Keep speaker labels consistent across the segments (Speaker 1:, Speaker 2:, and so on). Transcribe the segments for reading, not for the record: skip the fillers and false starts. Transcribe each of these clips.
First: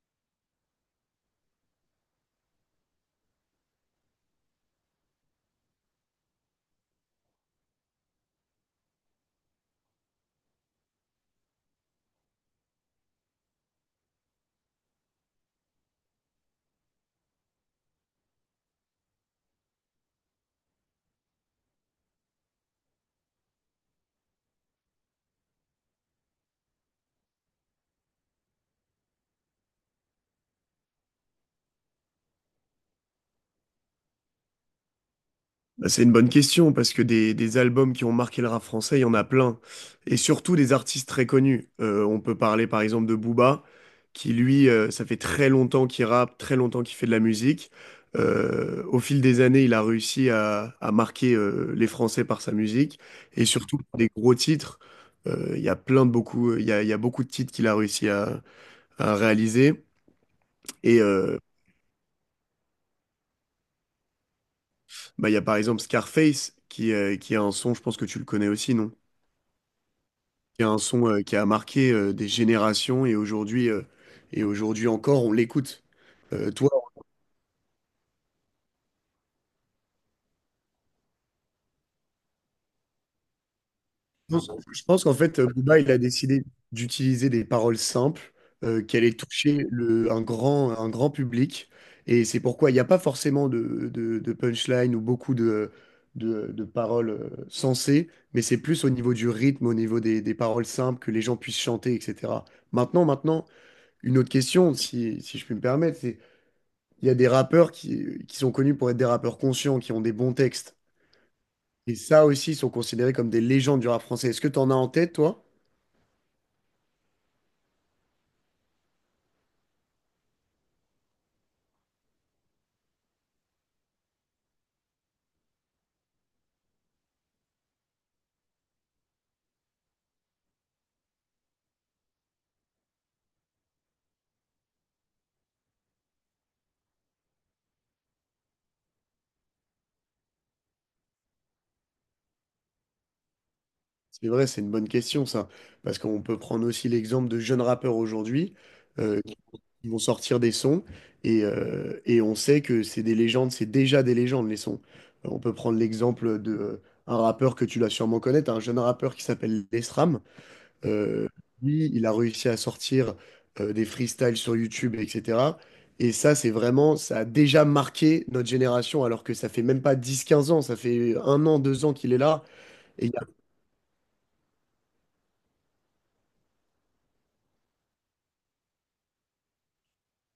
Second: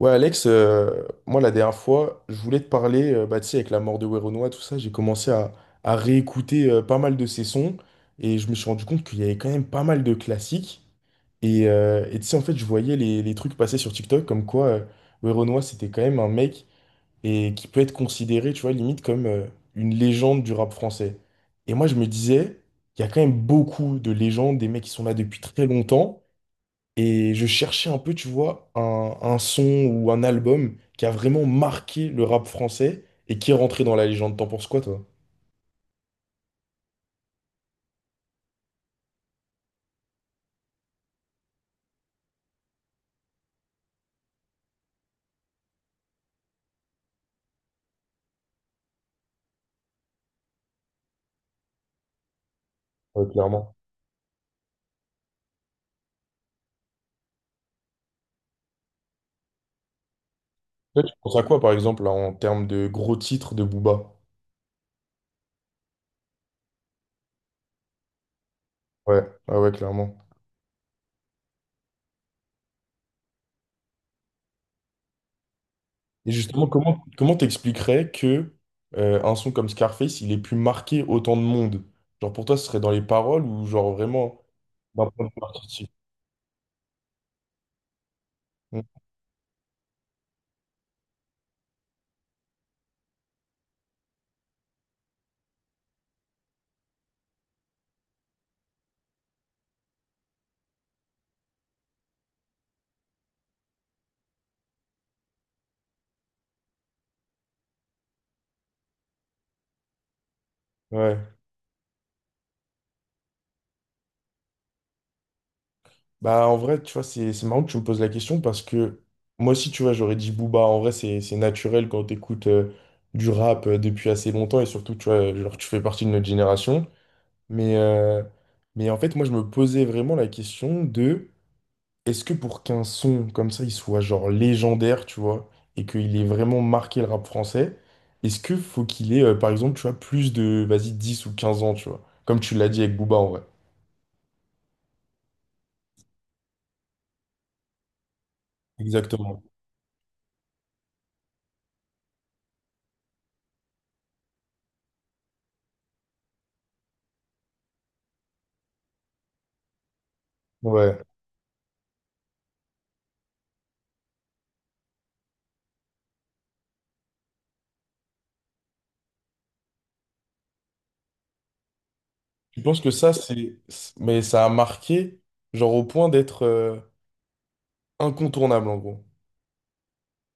Speaker 1: Ouais, Alex, moi la dernière fois, je voulais te parler, bah, tu sais, avec la mort de Werenoi, tout ça, j'ai commencé à réécouter pas mal de ses sons et je me suis rendu compte qu'il y avait quand même pas mal de classiques. Et tu sais, en fait, je voyais les trucs passer sur TikTok comme quoi Werenoi, c'était quand même un mec et qui peut être considéré, tu vois, limite comme une légende du rap français. Et moi, je me disais, il y a quand même beaucoup de légendes, des mecs qui sont là depuis très longtemps. Et je cherchais un peu, tu vois, un son ou un album qui a vraiment marqué le rap français et qui est rentré dans la légende. T'en penses quoi, toi?
Speaker 2: Bah, c'est une bonne question parce que des albums qui ont marqué le rap français, il y en a plein. Et surtout des artistes très connus. On peut parler par exemple de Booba, qui lui, ça fait très longtemps qu'il rappe, très longtemps qu'il fait de la musique. Au fil des années, il a réussi à marquer les Français par sa musique.
Speaker 1: Ouais,
Speaker 2: Et
Speaker 1: clairement.
Speaker 2: surtout des gros titres. Il y a il y a beaucoup de titres qu'il a réussi à réaliser. Et
Speaker 1: Toi, tu penses
Speaker 2: euh,
Speaker 1: à quoi, par exemple, là, en termes de gros titres de Booba?
Speaker 2: il y a par exemple Scarface, qui a un son, je pense que tu le connais aussi, non?
Speaker 1: Ouais, ouais, ouais, clairement.
Speaker 2: Qui est un son qui a marqué des générations et aujourd'hui encore, on l'écoute.
Speaker 1: Et
Speaker 2: Euh,
Speaker 1: justement,
Speaker 2: toi,
Speaker 1: comment t'expliquerais que un son comme Scarface, il ait pu marquer autant de monde? Genre, pour toi, ce serait dans les paroles ou genre vraiment
Speaker 2: je pense
Speaker 1: d'un
Speaker 2: qu'en
Speaker 1: point de
Speaker 2: fait,
Speaker 1: vue
Speaker 2: Booba, il
Speaker 1: artistique?
Speaker 2: a décidé d'utiliser des paroles simples,
Speaker 1: Mm.
Speaker 2: qu'elle ait touché un un grand public. Et c'est pourquoi il n'y a pas forcément de punchline ou beaucoup de paroles sensées, mais c'est plus au niveau du rythme, au niveau des paroles simples, que les gens puissent chanter, etc. Maintenant, une autre question, si je puis me permettre, c'est: il y a des rappeurs qui sont connus pour être des rappeurs conscients, qui ont des bons textes.
Speaker 1: Ouais.
Speaker 2: Et ça aussi, ils sont considérés comme des légendes du rap français. Est-ce que tu en as en tête, toi?
Speaker 1: Bah, en vrai, tu vois, c'est marrant que tu me poses la question parce que moi aussi, tu vois, j'aurais dit Booba. En vrai, c'est naturel quand t'écoutes du rap depuis assez longtemps et surtout, tu vois, genre, tu fais partie de notre génération. Mais, euh, mais en fait, moi, je me posais vraiment la question de est-ce que pour qu'un son comme ça, il soit genre légendaire, tu vois, et qu'il ait vraiment marqué le rap français, est-ce que faut qu'il ait, par exemple, tu vois, plus de, vas-y, 10 ou 15 ans, tu vois, comme tu l'as dit avec Booba, en vrai.
Speaker 2: C'est vrai, c'est une bonne question, ça. Parce qu'on peut prendre aussi l'exemple de jeunes rappeurs aujourd'hui, euh,
Speaker 1: Exactement.
Speaker 2: qui vont sortir des sons et on sait que c'est des légendes, c'est déjà des légendes, les sons. On peut prendre l'exemple de un rappeur que tu dois sûrement connaître, un jeune rappeur qui s'appelle Lesram.
Speaker 1: Ouais.
Speaker 2: Euh, lui, il a réussi à sortir des freestyles sur YouTube, etc. Et ça, c'est vraiment, ça a déjà marqué notre génération, alors que ça fait même pas dix, quinze ans, ça fait un an, deux ans qu'il est là,
Speaker 1: Je pense que
Speaker 2: et il
Speaker 1: ça,
Speaker 2: y...
Speaker 1: c'est. Mais ça a marqué, genre au point d'être incontournable, en gros.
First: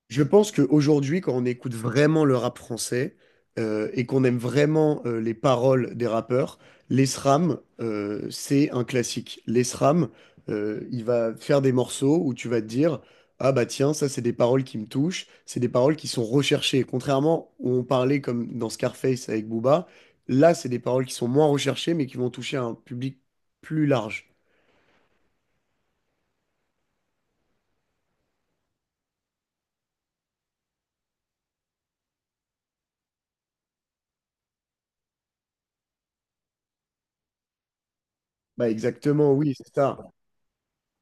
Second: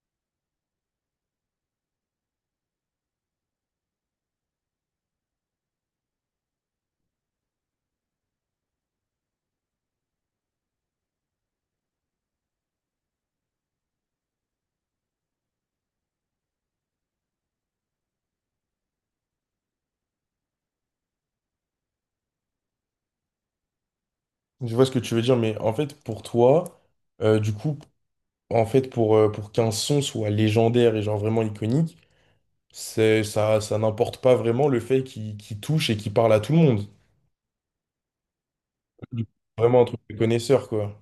Speaker 2: Je pense qu'aujourd'hui, quand on écoute vraiment le rap français et qu'on aime vraiment les paroles des rappeurs, l'ESRAM, c'est un classique. L'ESRAM, il va faire des morceaux où tu vas te dire: ah bah tiens, ça c'est des paroles qui me touchent, c'est des paroles qui sont recherchées. Contrairement où on parlait comme dans Scarface avec Booba, là c'est des paroles qui sont moins recherchées mais qui vont toucher un public plus large.
Speaker 1: Je vois ce que tu veux dire, mais en fait, pour toi, du coup, en fait, pour qu'un son soit légendaire et genre vraiment iconique, c'est, ça n'importe pas vraiment le fait qu'il touche et qu'il parle à tout le monde.
Speaker 2: Bah
Speaker 1: Du coup,
Speaker 2: exactement, oui, c'est
Speaker 1: vraiment un
Speaker 2: ça.
Speaker 1: truc de connaisseur, quoi.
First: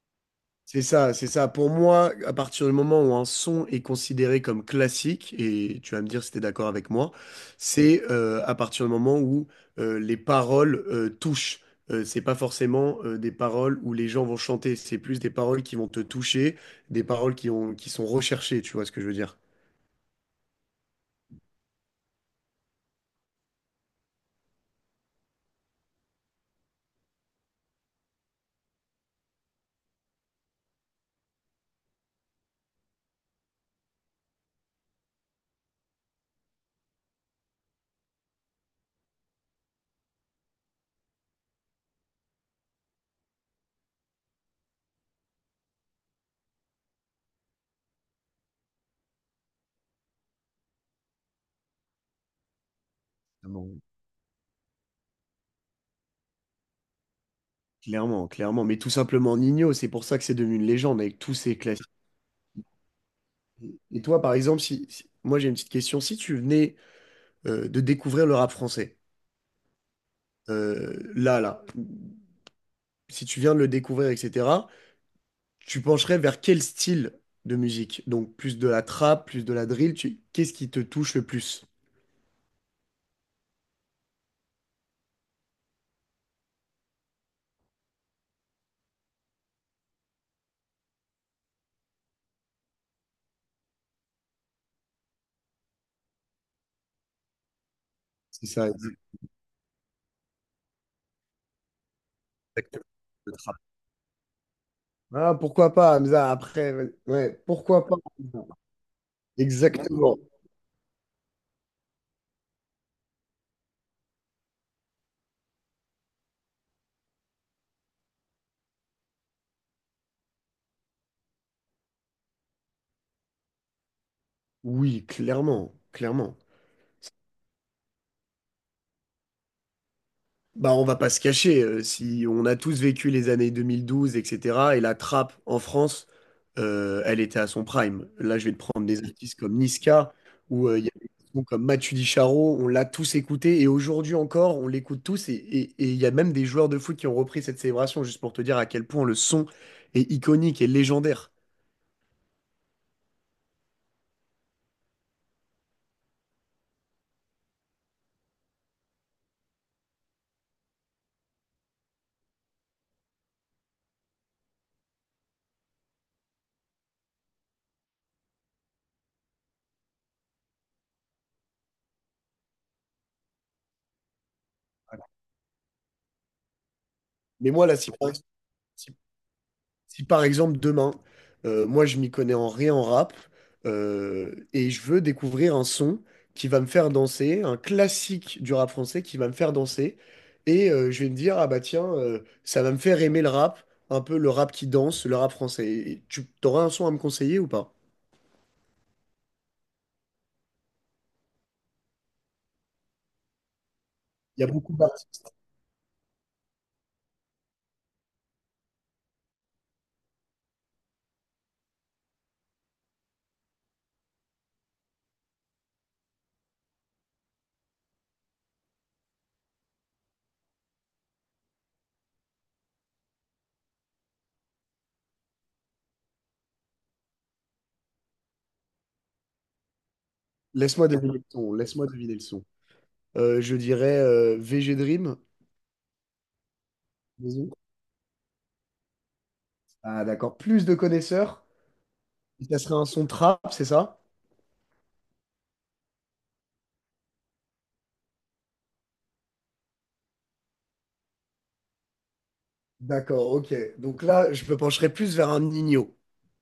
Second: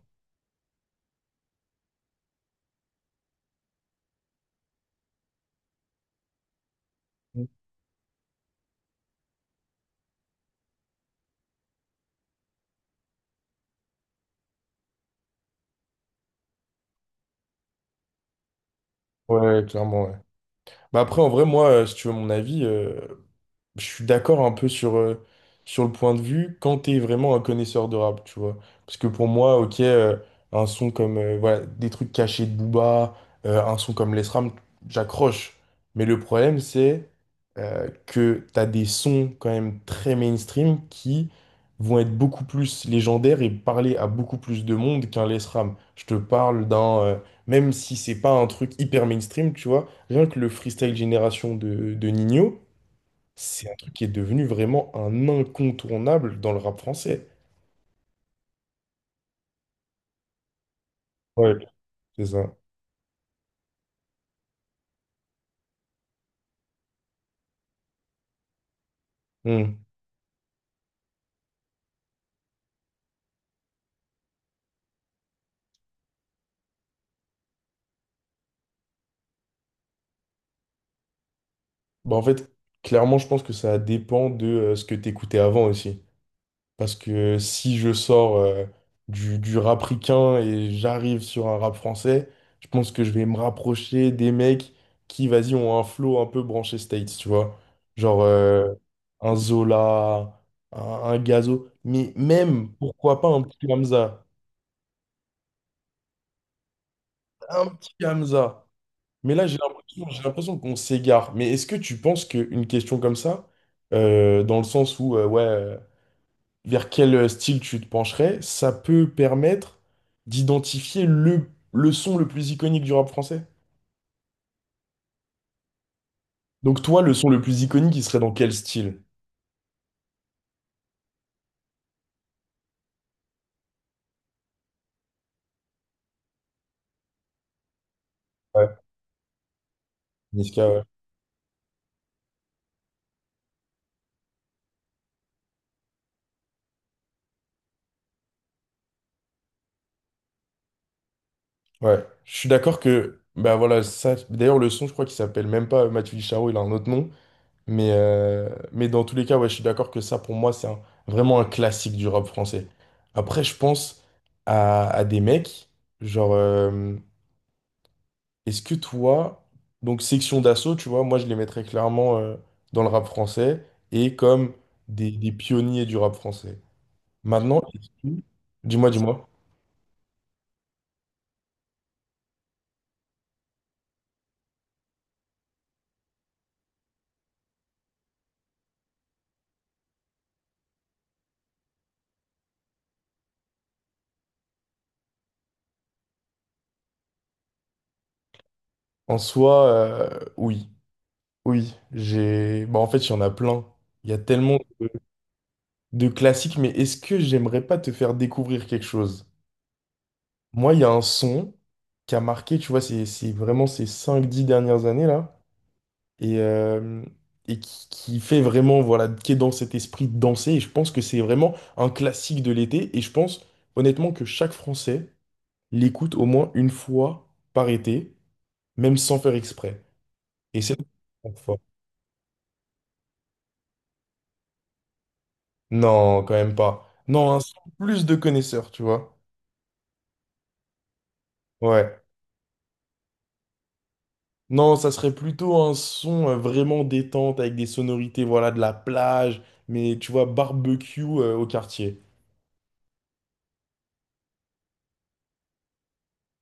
Speaker 2: C'est ça, c'est ça. Pour moi, à partir du moment où un son est considéré comme classique, et tu vas me dire si tu es d'accord avec moi,
Speaker 1: Ouais,
Speaker 2: c'est à partir du moment où les paroles touchent. C'est pas forcément des paroles où les gens vont chanter, c'est plus des paroles qui vont te toucher, des paroles qui ont, qui sont recherchées, tu vois ce que je veux dire?
Speaker 1: ouais, clairement, ouais. Mais après, en vrai, moi, si tu veux mon avis, je suis d'accord un peu sur, sur le point de vue quand t'es vraiment un connaisseur de rap, tu vois. Parce que pour moi, ok, un son comme voilà, des trucs cachés de Booba, un son comme les Ram, j'accroche. Mais le problème, c'est que t'as des sons quand même très mainstream qui vont être beaucoup plus légendaires et parler à beaucoup plus de monde qu'un les Ram. Je te parle d'un, même si c'est pas un truc hyper mainstream, tu vois, rien que le freestyle génération de Nino.
Speaker 2: Ah
Speaker 1: C'est un
Speaker 2: bon.
Speaker 1: truc qui est devenu vraiment un incontournable dans le rap français.
Speaker 2: Clairement, clairement. Mais tout simplement Nino, c'est pour ça que c'est devenu une légende avec tous
Speaker 1: Ouais,
Speaker 2: ces classiques.
Speaker 1: c'est ça.
Speaker 2: Et toi, par exemple, moi j'ai une petite question, si tu venais de découvrir le rap français,
Speaker 1: Hmm.
Speaker 2: euh, là, là, si tu viens de le découvrir, etc., tu pencherais vers quel style de musique? Donc plus de la trap, plus de la drill, tu... qu'est-ce qui te touche le plus?
Speaker 1: Bah, en fait, clairement, je pense que ça dépend de ce que t'écoutais avant aussi. Parce que si je sors du rap ricain et j'arrive sur un rap français, je pense que je vais me rapprocher des mecs qui, vas-y, ont un flow un peu branché States, tu vois. Genre
Speaker 2: C'est ça,
Speaker 1: un Zola, un Gazo, mais même,
Speaker 2: exactement.
Speaker 1: pourquoi pas
Speaker 2: Le
Speaker 1: un
Speaker 2: trap.
Speaker 1: petit Hamza.
Speaker 2: Ah, pourquoi pas, Hamza, après, ouais,
Speaker 1: Un
Speaker 2: pourquoi
Speaker 1: petit
Speaker 2: pas?
Speaker 1: Hamza. Mais là,
Speaker 2: Exactement.
Speaker 1: j'ai l'impression qu'on s'égare. Mais est-ce que tu penses qu'une question comme ça, dans le sens où, vers quel style tu te pencherais, ça peut permettre d'identifier le son le plus iconique du rap français?
Speaker 2: Oui, clairement, clairement.
Speaker 1: Donc toi, le son le plus iconique, il serait dans quel style?
Speaker 2: Bah, on va pas se cacher, si on a tous vécu les années 2012, etc., et cetera, et la trappe en France, elle était à son prime. Là, je vais te
Speaker 1: Ouais,
Speaker 2: prendre des artistes comme Niska,
Speaker 1: Niska,
Speaker 2: ou
Speaker 1: ouais.
Speaker 2: il y a des sons comme Matu Dicharo, on l'a tous écouté, et aujourd'hui encore, on l'écoute tous, et il y a même des joueurs de foot qui ont repris cette célébration, juste pour te dire à quel point le son est iconique et légendaire.
Speaker 1: Ouais. Je suis d'accord que, bah voilà, ça, d'ailleurs, le son, je crois qu'il s'appelle même pas Mathieu Charo, il a un autre nom. Mais dans tous les cas, ouais, je suis d'accord que ça, pour moi, c'est un- vraiment un classique du rap français. Après, je pense à des mecs, genre, est-ce que toi, donc section d'assaut, tu vois, moi, je les mettrais clairement dans le rap français et comme des pionniers du rap français.
Speaker 2: Mais
Speaker 1: Maintenant,
Speaker 2: moi, là, si,
Speaker 1: dis-moi.
Speaker 2: si par exemple demain, moi je m'y connais en rien en rap et je veux découvrir un son qui va me faire danser, un classique du rap français qui va me faire danser et je vais me dire ah bah tiens ça va me faire aimer le rap, un peu le rap qui danse, le rap français. Et tu t'aurais un son à me conseiller ou pas?
Speaker 1: En soi, oui, oui, j'ai... Bah, en fait, il y en a plein. Il y a
Speaker 2: Il y a
Speaker 1: tellement
Speaker 2: beaucoup d'artistes.
Speaker 1: de classiques, mais est-ce que j'aimerais pas te faire découvrir quelque chose? Moi, il y a un son qui a marqué, tu vois, c'est vraiment ces cinq dix dernières années là, et, euh, et qui fait vraiment, voilà, qui est dans cet esprit de danser, et je pense que c'est vraiment un classique de l'été, et je pense honnêtement que chaque Français l'écoute au moins une fois par été, même sans faire exprès. Et c'est...
Speaker 2: Laisse-moi deviner le son. Laisse-moi deviner le son. Je dirais VG Dream.
Speaker 1: Non, quand même pas. Non, un
Speaker 2: Bisous.
Speaker 1: son plus de connaisseurs, tu vois.
Speaker 2: Ah d'accord. Plus de connaisseurs.
Speaker 1: Ouais.
Speaker 2: Ça serait un son trap, c'est ça?
Speaker 1: Non, ça serait plutôt un son vraiment détente avec des sonorités, voilà, de la plage, mais tu vois, barbecue au quartier.
Speaker 2: D'accord, ok. Donc là, je me pencherai plus vers un Nino.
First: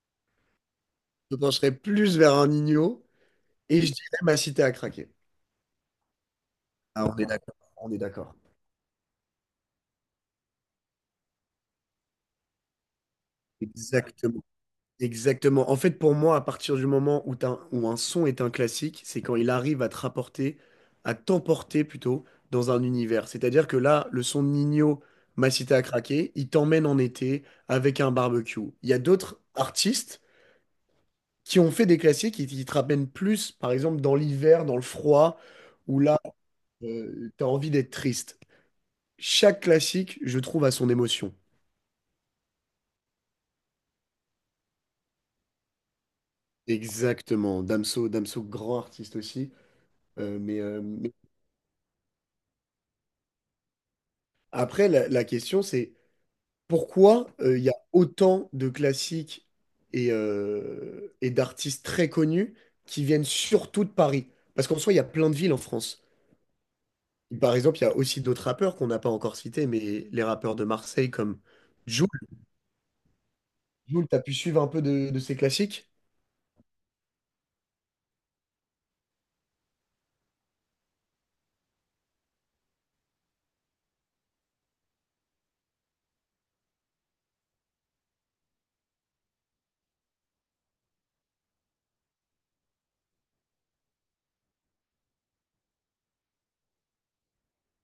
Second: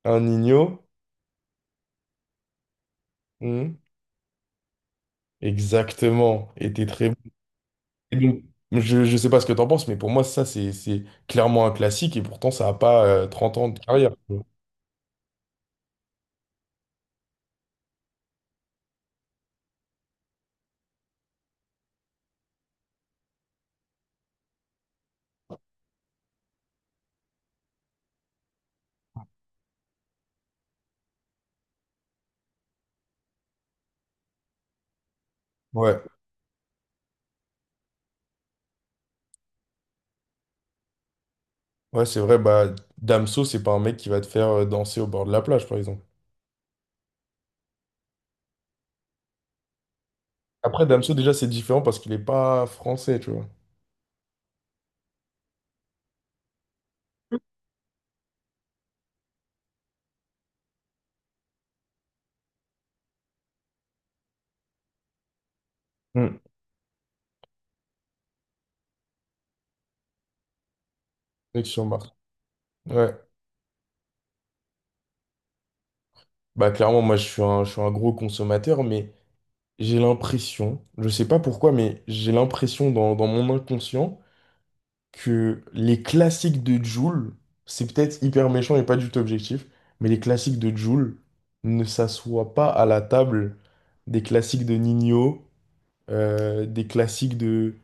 Speaker 1: Un Nino?
Speaker 2: Je me pencherai plus vers un Nino
Speaker 1: Hmm.
Speaker 2: et je dirais ma cité à craquer.
Speaker 1: Exactement. Et t'es
Speaker 2: Ah,
Speaker 1: très bon.
Speaker 2: on est d'accord, on est
Speaker 1: Et
Speaker 2: d'accord.
Speaker 1: donc, je sais pas ce que t'en penses, mais pour moi, ça, c'est clairement un classique et pourtant, ça a pas 30 ans de carrière, tu
Speaker 2: Exactement.
Speaker 1: vois.
Speaker 2: Exactement. En fait, pour moi, à partir du moment où, où un son est un classique, c'est quand il arrive à te rapporter, à t'emporter plutôt, dans un univers. C'est-à-dire que là, le son de Nino, ma cité à craquer, il t'emmène en été avec un barbecue. Il y a d'autres artistes qui ont fait des classiques qui te ramènent plus, par exemple, dans l'hiver, dans le froid,
Speaker 1: Ouais,
Speaker 2: où là, t'as envie d'être triste. Chaque classique, je trouve, a son émotion.
Speaker 1: ouais, c'est vrai. Bah, Damso, c'est pas un mec qui va te faire danser au bord de la plage, par exemple.
Speaker 2: Exactement. Damso, grand artiste aussi. Euh, mais, euh,
Speaker 1: Après, Damso,
Speaker 2: mais-
Speaker 1: déjà, c'est différent parce qu'il est pas français, tu vois.
Speaker 2: Après, la question, c'est pourquoi il y a autant de classiques et d'artistes très connus qui viennent surtout de Paris? Parce qu'en soi, il y a plein de villes en France.
Speaker 1: Hmm.
Speaker 2: Par exemple, il y a aussi d'autres rappeurs qu'on n'a pas encore cités, mais les rappeurs de Marseille comme...
Speaker 1: Connexion
Speaker 2: Jul.
Speaker 1: Mars. Ouais.
Speaker 2: Jules, t'as pu suivre un peu de ces classiques?
Speaker 1: Bah clairement, moi je suis un gros consommateur, mais j'ai l'impression, je sais pas pourquoi, mais j'ai l'impression dans mon inconscient que les classiques de Jul, c'est peut-être hyper méchant et pas du tout objectif, mais les classiques de Jul ne s'assoient pas à la table des classiques de Nino, euh, des classiques de,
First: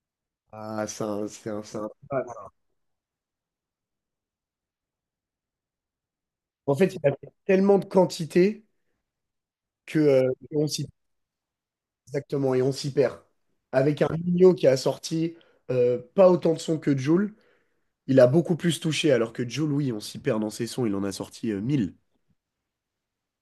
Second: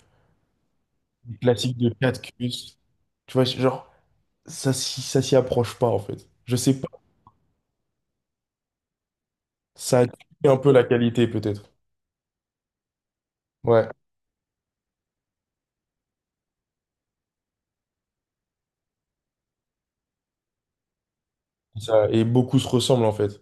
Speaker 1: des classiques de
Speaker 2: Ah.
Speaker 1: Catcus. Tu vois, genre, ça, ça s'y approche pas en fait. Je
Speaker 2: En
Speaker 1: sais pas,
Speaker 2: fait, il y a tellement de quantité
Speaker 1: ça
Speaker 2: que
Speaker 1: a tué un
Speaker 2: on
Speaker 1: peu la
Speaker 2: s'y...
Speaker 1: qualité peut-être.
Speaker 2: exactement et on s'y perd.
Speaker 1: Ouais.
Speaker 2: Avec un Nino qui a sorti pas autant de sons que Jul, il a beaucoup plus touché, alors que Joe Louis, on s'y perd dans ses sons, il en a sorti 1 000.
Speaker 1: Ça, et beaucoup se ressemblent en fait.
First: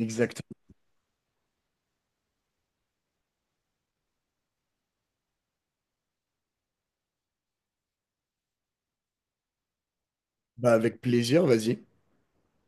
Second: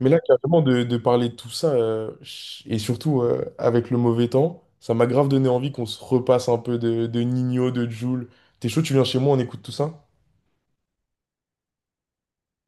Speaker 1: Mais là, carrément, de parler de tout ça, et surtout avec le mauvais temps, ça m'a grave donné envie qu'on se repasse un peu de Ninho, de Jul. T'es chaud, tu viens chez moi, on écoute tout ça?
Speaker 2: Bah, avec plaisir, vas-y.